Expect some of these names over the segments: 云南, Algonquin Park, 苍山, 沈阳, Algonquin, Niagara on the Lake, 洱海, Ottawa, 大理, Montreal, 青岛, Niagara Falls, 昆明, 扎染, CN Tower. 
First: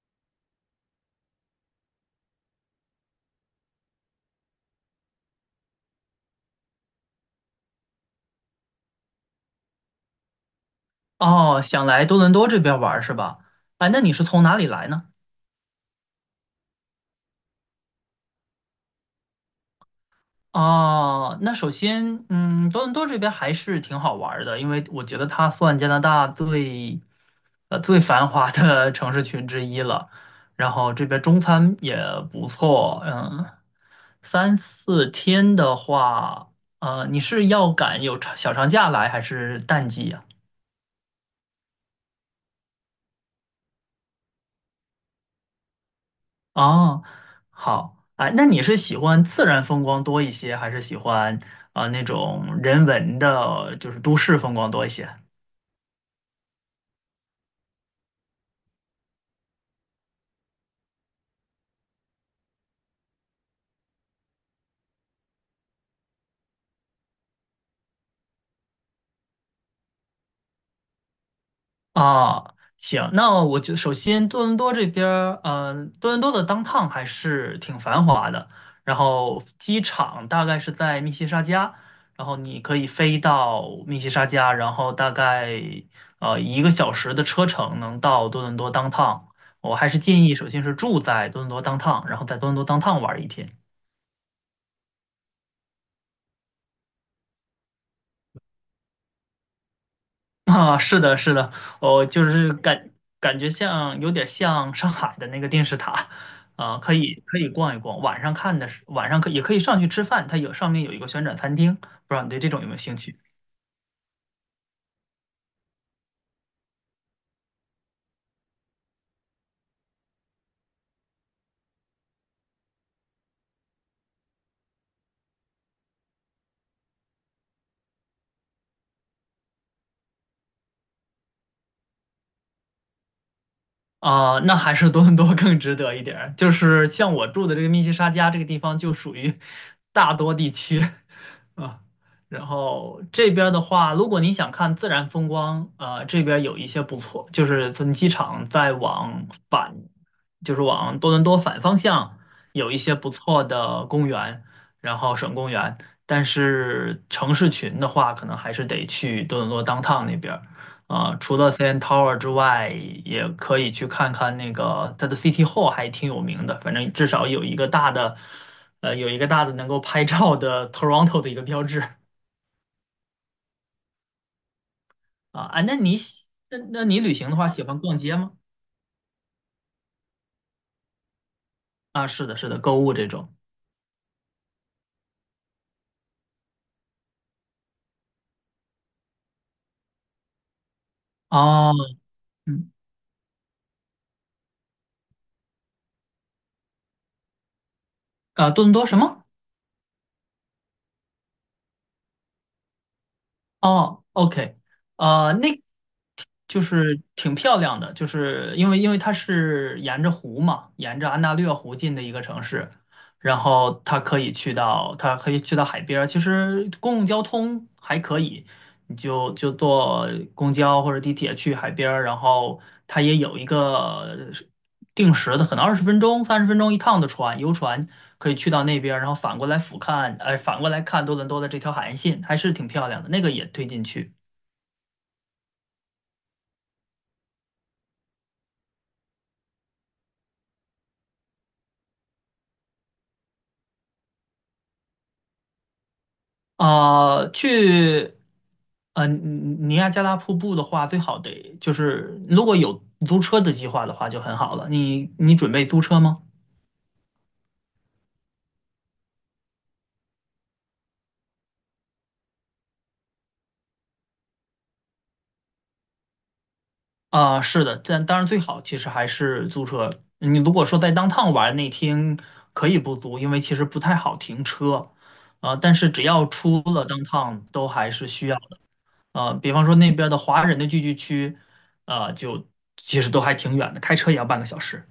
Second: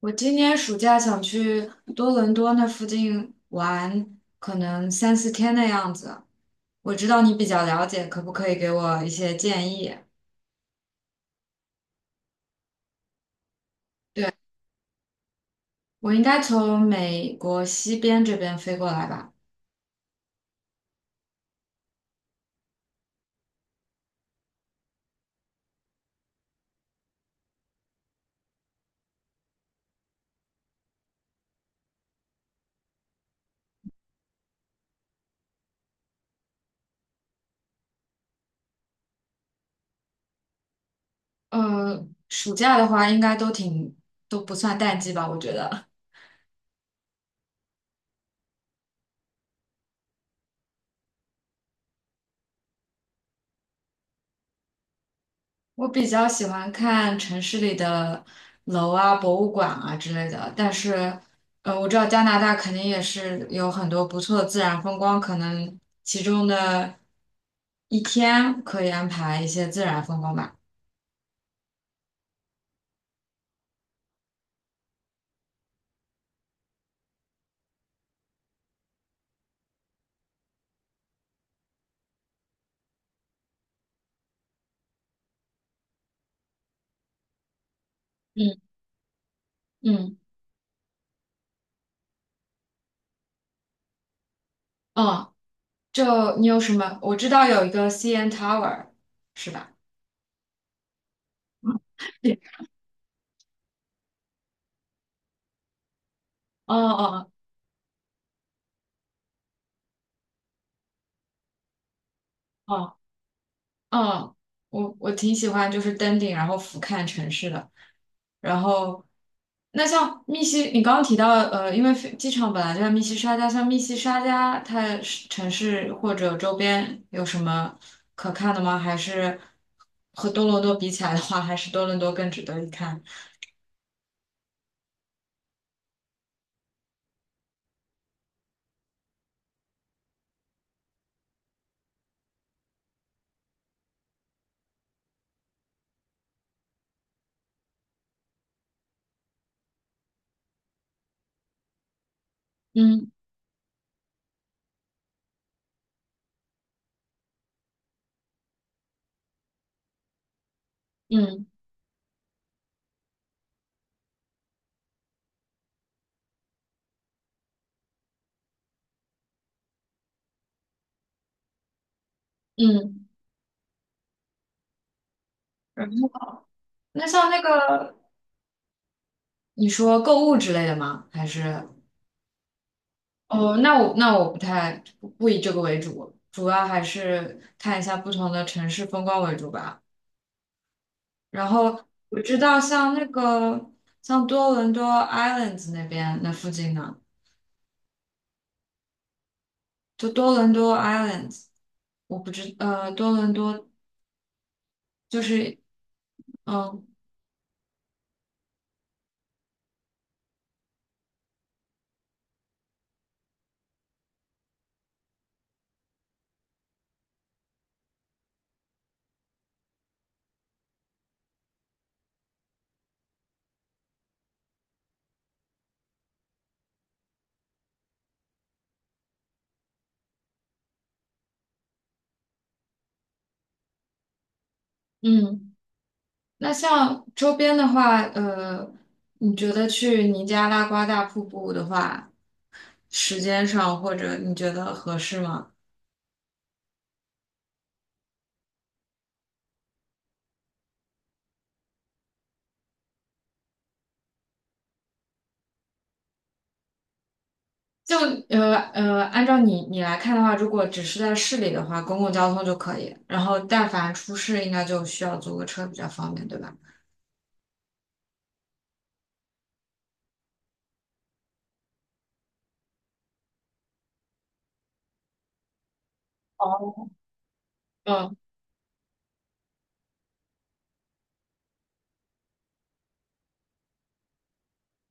我今年暑假想去多伦多那附近玩，可能三四天的样子。我知道你比较了解，可不可以给我一些建议？哦，想来多伦多这边玩儿是吧？哎，那你是从哪里来呢？我应该从美国西边这边飞过来吧？哦，那首先，嗯，多伦多这边还是挺好玩儿的，因为我觉得它算加拿大最，最繁华的 城市群之一了。然后这边中餐也不错，嗯，三四天的话，你是要赶有长小长假来还是淡季呀？暑假的话应该都挺，都不算淡季吧，我觉得。哦，好，哎，那你是喜欢自然风光多一些，还是喜欢啊、那种人文的，就是都市风光多一些？我比较喜欢看城市里的楼啊、博物馆啊之类的，但是，我知道加拿大肯定也是有很多不错的自然风光，可能其中的一天可以安排一些自然风光吧。啊，行，那我就首先多伦多这边儿嗯、多伦多的 downtown 还是挺繁华的，然后机场大概是在密西沙加，然后你可以飞到密西沙加，然后大概1 个小时的车程能到多伦嗯多 downtown。我还是嗯建议，首先是住在多伦多 downtown，然后在多伦多 downtown 玩儿一天。嗯，就你有什么？我知道有一个 CN Tower，是吧？啊，是的，是的，我 就对，是感觉像有点像上海的那个电视塔，哦啊、可以哦可以逛一逛，晚上看的是晚上可也可以上去吃饭，它有上面有一个旋转餐厅，不知道你对这种有没有兴哦趣？哦，我挺喜欢，就是登顶然后俯瞰城市的。然后，那像密西，你刚刚提到，因为飞机场本来就在密西沙加，像密西沙加，它是城市或者周边有什么可看的吗？还是和多伦多比起来的话，还是多伦多更值得一看？啊、那还是多伦多更值得一点儿，就是像我住的这个密西沙加这个地方，就属于大多地区。啊，然后这边的话，如果你想看自然风光，啊、这边有一些不错，就是从机场再往反，就是往多伦多反方向，有一些不嗯错的公园，然后省公园。但是城市群的话，可能还是得去多伦多 downtown 那边儿啊、除嗯了 CN Tower 之外，也可以去看看那个它的 City Hall，还挺有名的。反正至少有一个大的有一个大的能够拍照的 Toronto 的一个标志啊嗯。啊。那然你喜后，那那你那旅行像的那话，喜欢个逛街吗？你说购物之类的吗？还是啊，是的，是的，购物这种。哦，那我不太不以这个为主，主要还是看一下不同的城市风光为主吧。然哦，后我知道嗯，像那个像多伦多 Islands 那边那附近呢，啊，多伦多什么？就多伦多 Islands，我不知呃多伦多哦，OK，就那是就嗯是挺漂亮的，就是因为它是沿着湖嘛，沿着安大略湖进的一个城市，然后它可以去到它可以去到海边儿，其实公共交通还可以，你就坐公交或者地铁去海边儿，然后它也有一个。定时的，可能20 分钟、30 分钟一趟的船，游船可以去到那边儿然后反过来俯瞰，反过来看多伦多的这条海岸线，还是挺漂亮的。那个也推荐去。嗯，那像周边的话，你觉得去尼加拉瓜大瀑布的话，时间上或者你觉得合适吗？啊、去，尼亚加拉瀑布的话，最好得就是如果有租车的计划的话就很好了。你准备租车吗？就按照你来看的话，如果只是在市里的话，公共交通就可以，然后但凡出市，应该就需要租个车比较方便，对吧？啊，是的，但当然最好其实还是租车。你如果说在 downtown 玩那天可以不租，因为其实不太好停车。啊、但是只要出了 哦。downtown 都还是嗯，需要的。啊，比方说那边的华人的聚居区，就其实都还挺远的，开车也要半个小时。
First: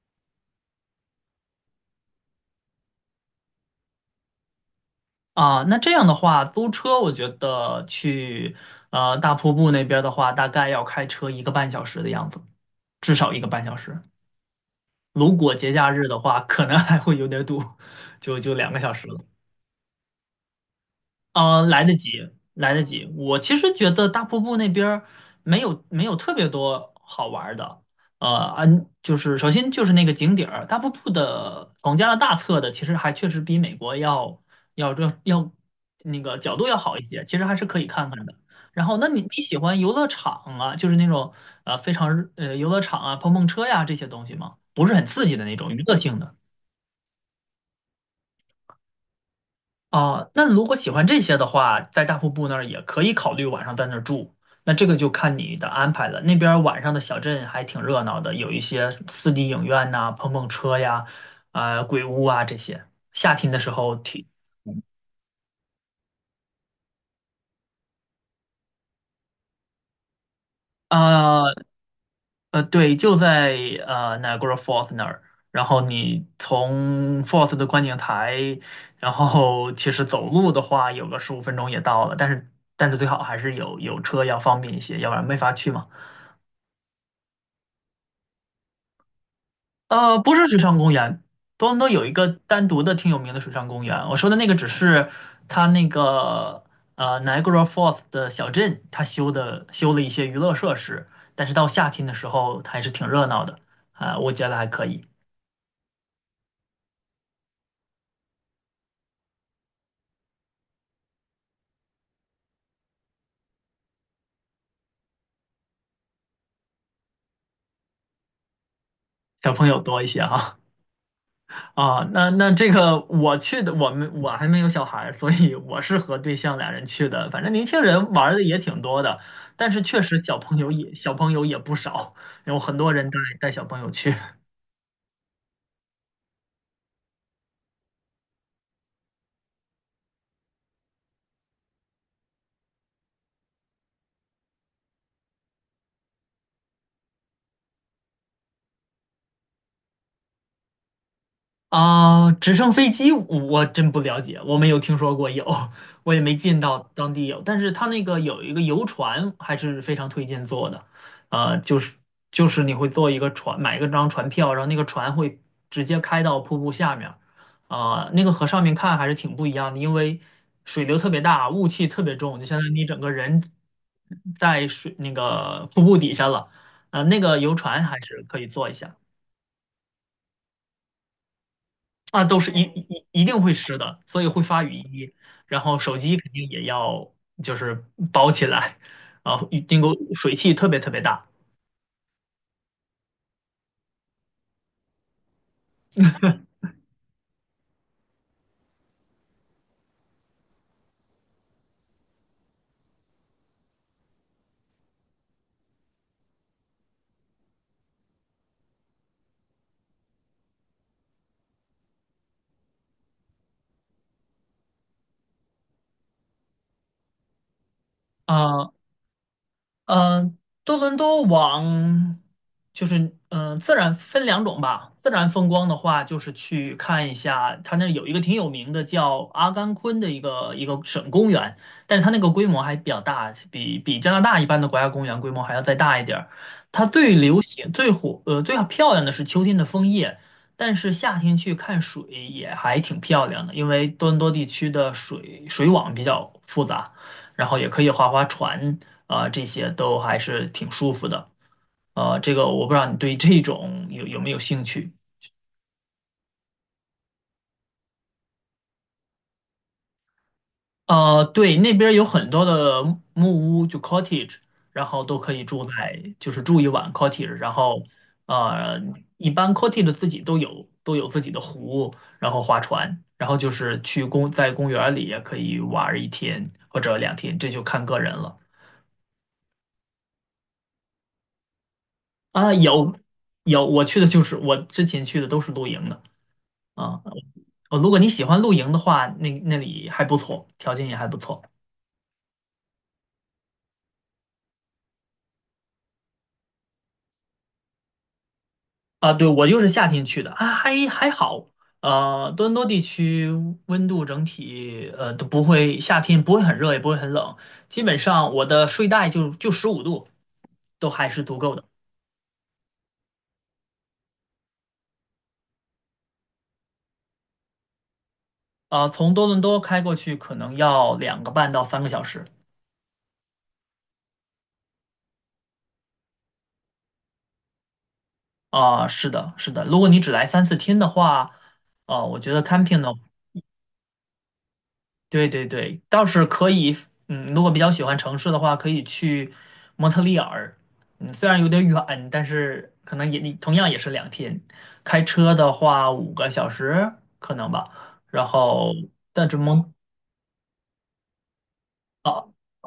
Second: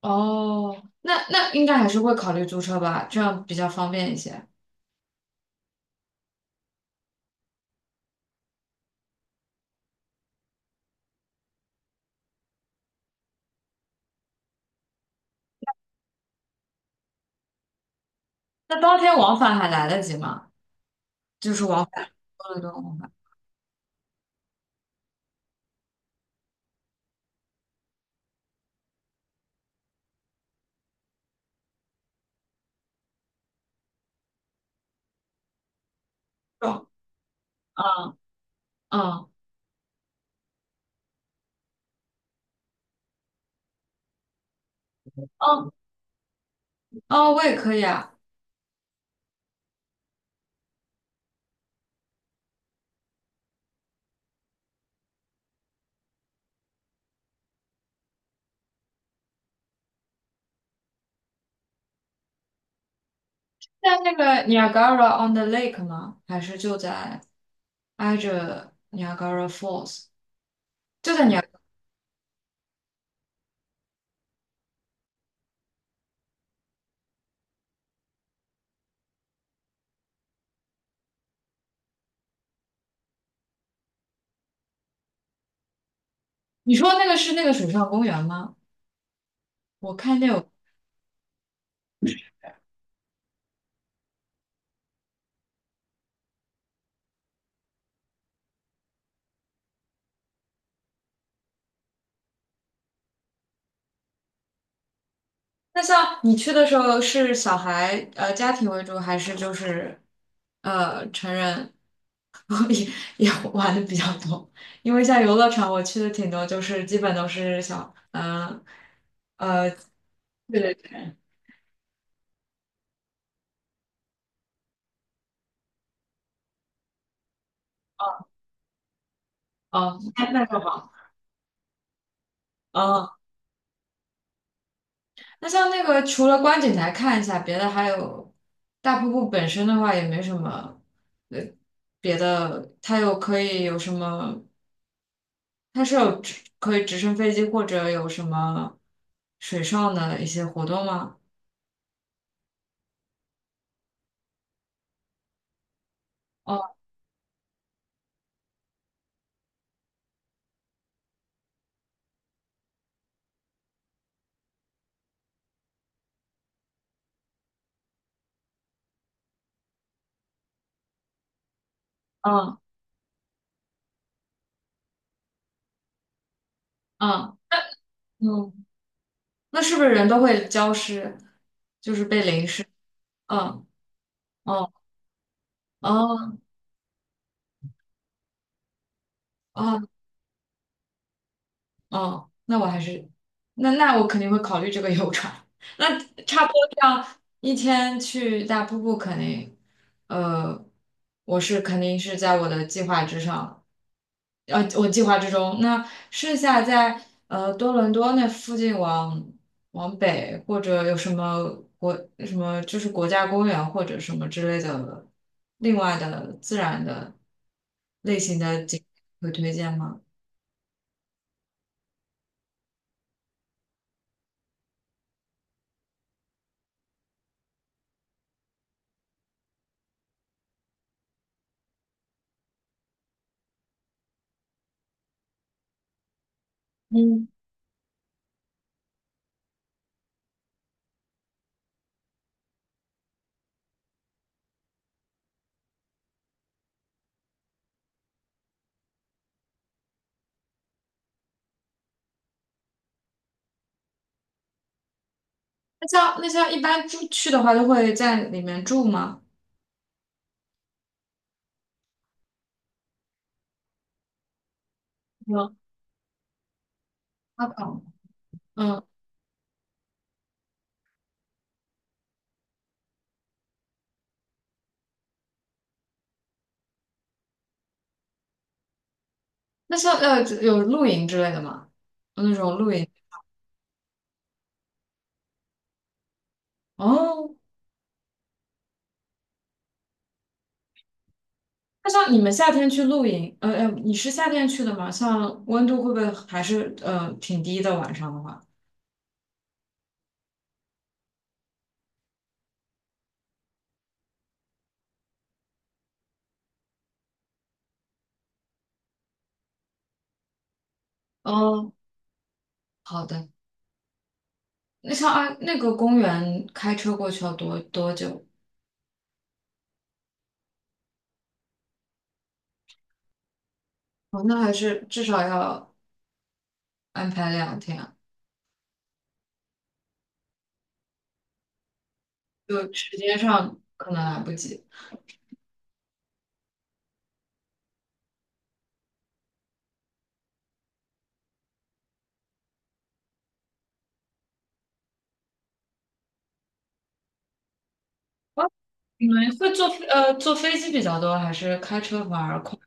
哦，那那应该还是会考虑租车吧，这样比较方便一些。啊、那这样的话，租车我觉得去大瀑布那边的话，大概要开车一个半小时的样子，至少一个半小时。如果节假日的话，可能还会有点堵，就两个那小当时天了。往返还来得及吗？嗯、来得及，多伦多来得往及。返。我其实觉得大瀑布那边儿没有特别多好玩儿的。就是首先就是那个景点儿，大瀑布的从加拿大测的，其实还确实比美国要那个角度要哦，好一些，其实还是可以看嗯看的。然后，那你嗯你喜欢游乐场啊，就是那种非常游乐场啊、碰碰车呀这些东西吗？不是很刺激的那种哦娱乐性的。哦，我也可以啊，啊，那如果喜欢这些的话，在大瀑布那儿也可以考虑晚上在那儿住。那这个就看你的安排了。那边儿晚上的小镇还挺热闹的，有一些 4D 影院呐、碰碰车呀、啊、鬼屋啊这些。夏天的时候在那挺个 Niagara on the Lake 吗？还是就在挨着 Niagara Falls？就在尼亚，啊对，就在Niagara Falls 那儿。然后你从 Falls 的观景台，然后其实走路的话，有个15 分钟也到了。但是最好还是有车要方便一些，要不然没法去嘛。你说那个是那个水上公园吗？我看见不是有。水上公园，多伦多有一个单独的挺有名的水上公园。我说的那个只是它那个Niagara Falls 的小镇，它修了一些娱乐设施，但是到夏天的时候它还是挺热闹的啊、我觉得还可以，那像你去的时候是小孩家庭为主，还是就是成人 也也玩的比较多？因为像游乐场我去的挺多，就是基本都是小小朋友多一些哈对对对，啊、那那这个我去的，我们我还没有小孩儿所以我是和对象俩人去的。反正年轻人玩哦，儿的也挺多的，但是哦确实那那就好。小朋友也不少，有很多人哦，带小朋友去。那像那个除了观景台看一下，别的还有大瀑布本身的话也没什么呃别的，它有可以有什么它是有直可以直升飞机或者有什么水上的一些活动吗？啊，直升飞机我真不了解，我没有听说过有，我也没见哦，到当地有。但是它那个有一个游船，还是非常推荐坐的。呃，就是你会坐一个船，买一个张船票，然后那个船会直接开到瀑布下面儿啊、那个和上面看还是挺不一样的，因为水流特别大，雾气特别重，就相嗯当于你整个人在水那个瀑布底下了。那嗯个游船还是可以嗯，坐一下。那是不是人都会浇湿，就是被啊，都淋是湿？一嗯一一定会嗯湿的，所以会发哦雨衣。然后手机肯哦定也要就是包起来，啊，因哦为水汽特别特别大。哦，那我还是那那我肯定会考虑这个游船。那差不多这样一天去大瀑布肯定，呃，我是肯定是在我的计划之上的。我计划之中。那剩下在多伦多那附近往往北，或者有什么国什么就是国家公园或者什么之类的，另外的自然的类型的啊、景会推荐吗？嗯，多伦多往就是嗯，自然分两种吧。自然风光的话，就是去看一下，它那儿有一个挺有名的叫阿甘昆的一个省公园，但是它那个规模还比较大，比加拿大一般的国家公园规模还要再大一点儿。它最嗯，流行、最火、最漂亮的是秋天的枫叶，但是夏天去看水也还挺漂亮的，因为多伦多地区的水网比较复杂。然后也可以划划船啊，这些都还是挺舒服的。这个我不知道你对这种有没有兴趣？那像那像一般住去的话，都会在里面住吗？对，那边儿有很多的木屋，就 cottage，然后都可以有，住在，就是住一晚 cottage，然后阿呃，嗯，一般 cottage 自己都有自己的湖，然后划船，然后就是在公园儿里也可以玩儿一天或者两天，这就看个人了。那像有露营之类的吗？有那啊，种露营有，我去的就是我之前去的都是露营的。啊，哦，哦，如果你喜欢露营的话，那那里还不错，条件也还不错那像你们夏天去露营，你是夏天去的吗？像温度会不会还是挺低的？晚上的话，啊。对，我就是夏天去的啊，还好。多伦多地区温度整体都不会，夏天不会很热，也不会很冷，基本上我的睡袋就15 度都还是足够的。哦，好的。那像啊，那个公园开车过去要多多久？啊、从多伦多开过去可能要2 个半到 3 个小时。哦，那还是至少要安排两天啊啊、是的，是的。如果你只来三四天的话，我觉得 就 camping 呢。时间上可能来不及。对对对，倒是可以，嗯，如果比较喜欢城市的话，可以去蒙特利尔，嗯，虽然有点远，但是可能也同样也是两天，开车的话5 个小时可能吧，然哦，后你们但是会坐蒙飞坐飞机比较多，还是开车反啊而快？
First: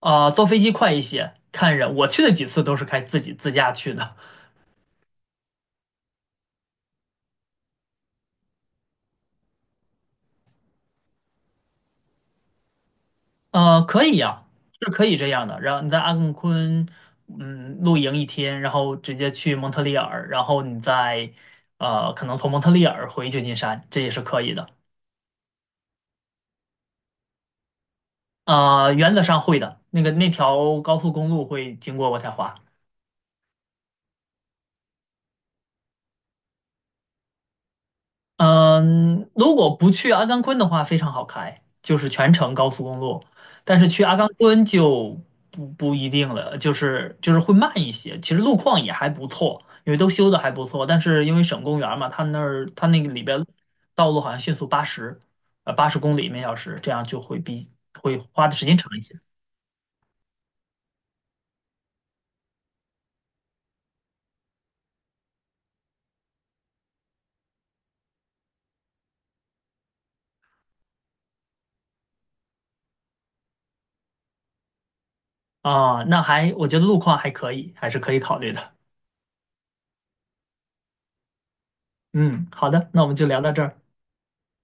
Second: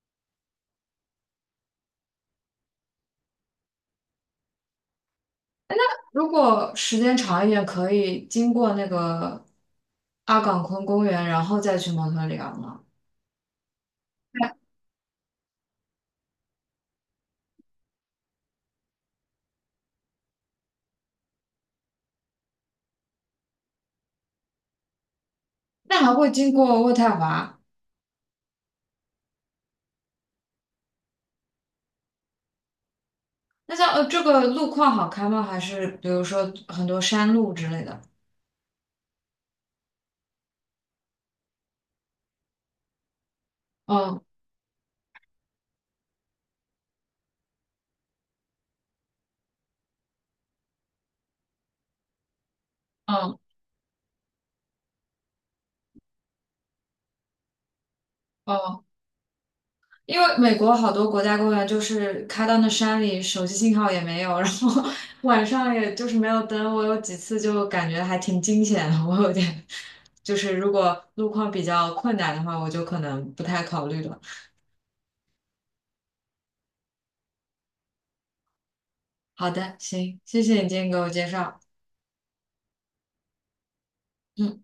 啊、坐飞机快一些，看人，我去的几次都是开自己自驾去的，如果时间长一点，可以经过那个阿岗昆公园，然后再去蒙特利尔吗？可以呀、是可以这样的。然后你在阿根昆，嗯，露营一天，然后直接去蒙特利尔，然后你再，可能从蒙特利尔回旧金山，这也是可以的。那还会经过渥太华？原则上会的。那个那条高速公路会经过渥太华。那像这个路况好开吗？还是比如说很多山路之类的？嗯，如果不去阿甘昆的话，非常好开，就是全程高速公路。但是去阿嗯甘昆就不一定了，就是会慢一些。其实路况也还不错，因为都修的还不错。但是因为省公园儿嘛，它那儿它那个里嗯边道路好像限速八十，80 公里每小时，这样就会花的时间嗯，长一些因为美国好多国家公园就是开到那山里，手机信号也没有，然后 晚上也就是没有灯。我有几次就感觉还挺惊险的，我有点就是如果路况比较困难的话，我就可能不太考虑了。啊。我觉得路况还可以，还是可以考虑的。好的，行，谢谢你今天给我介绍。嗯，好的，那我们就聊到这儿。嗯。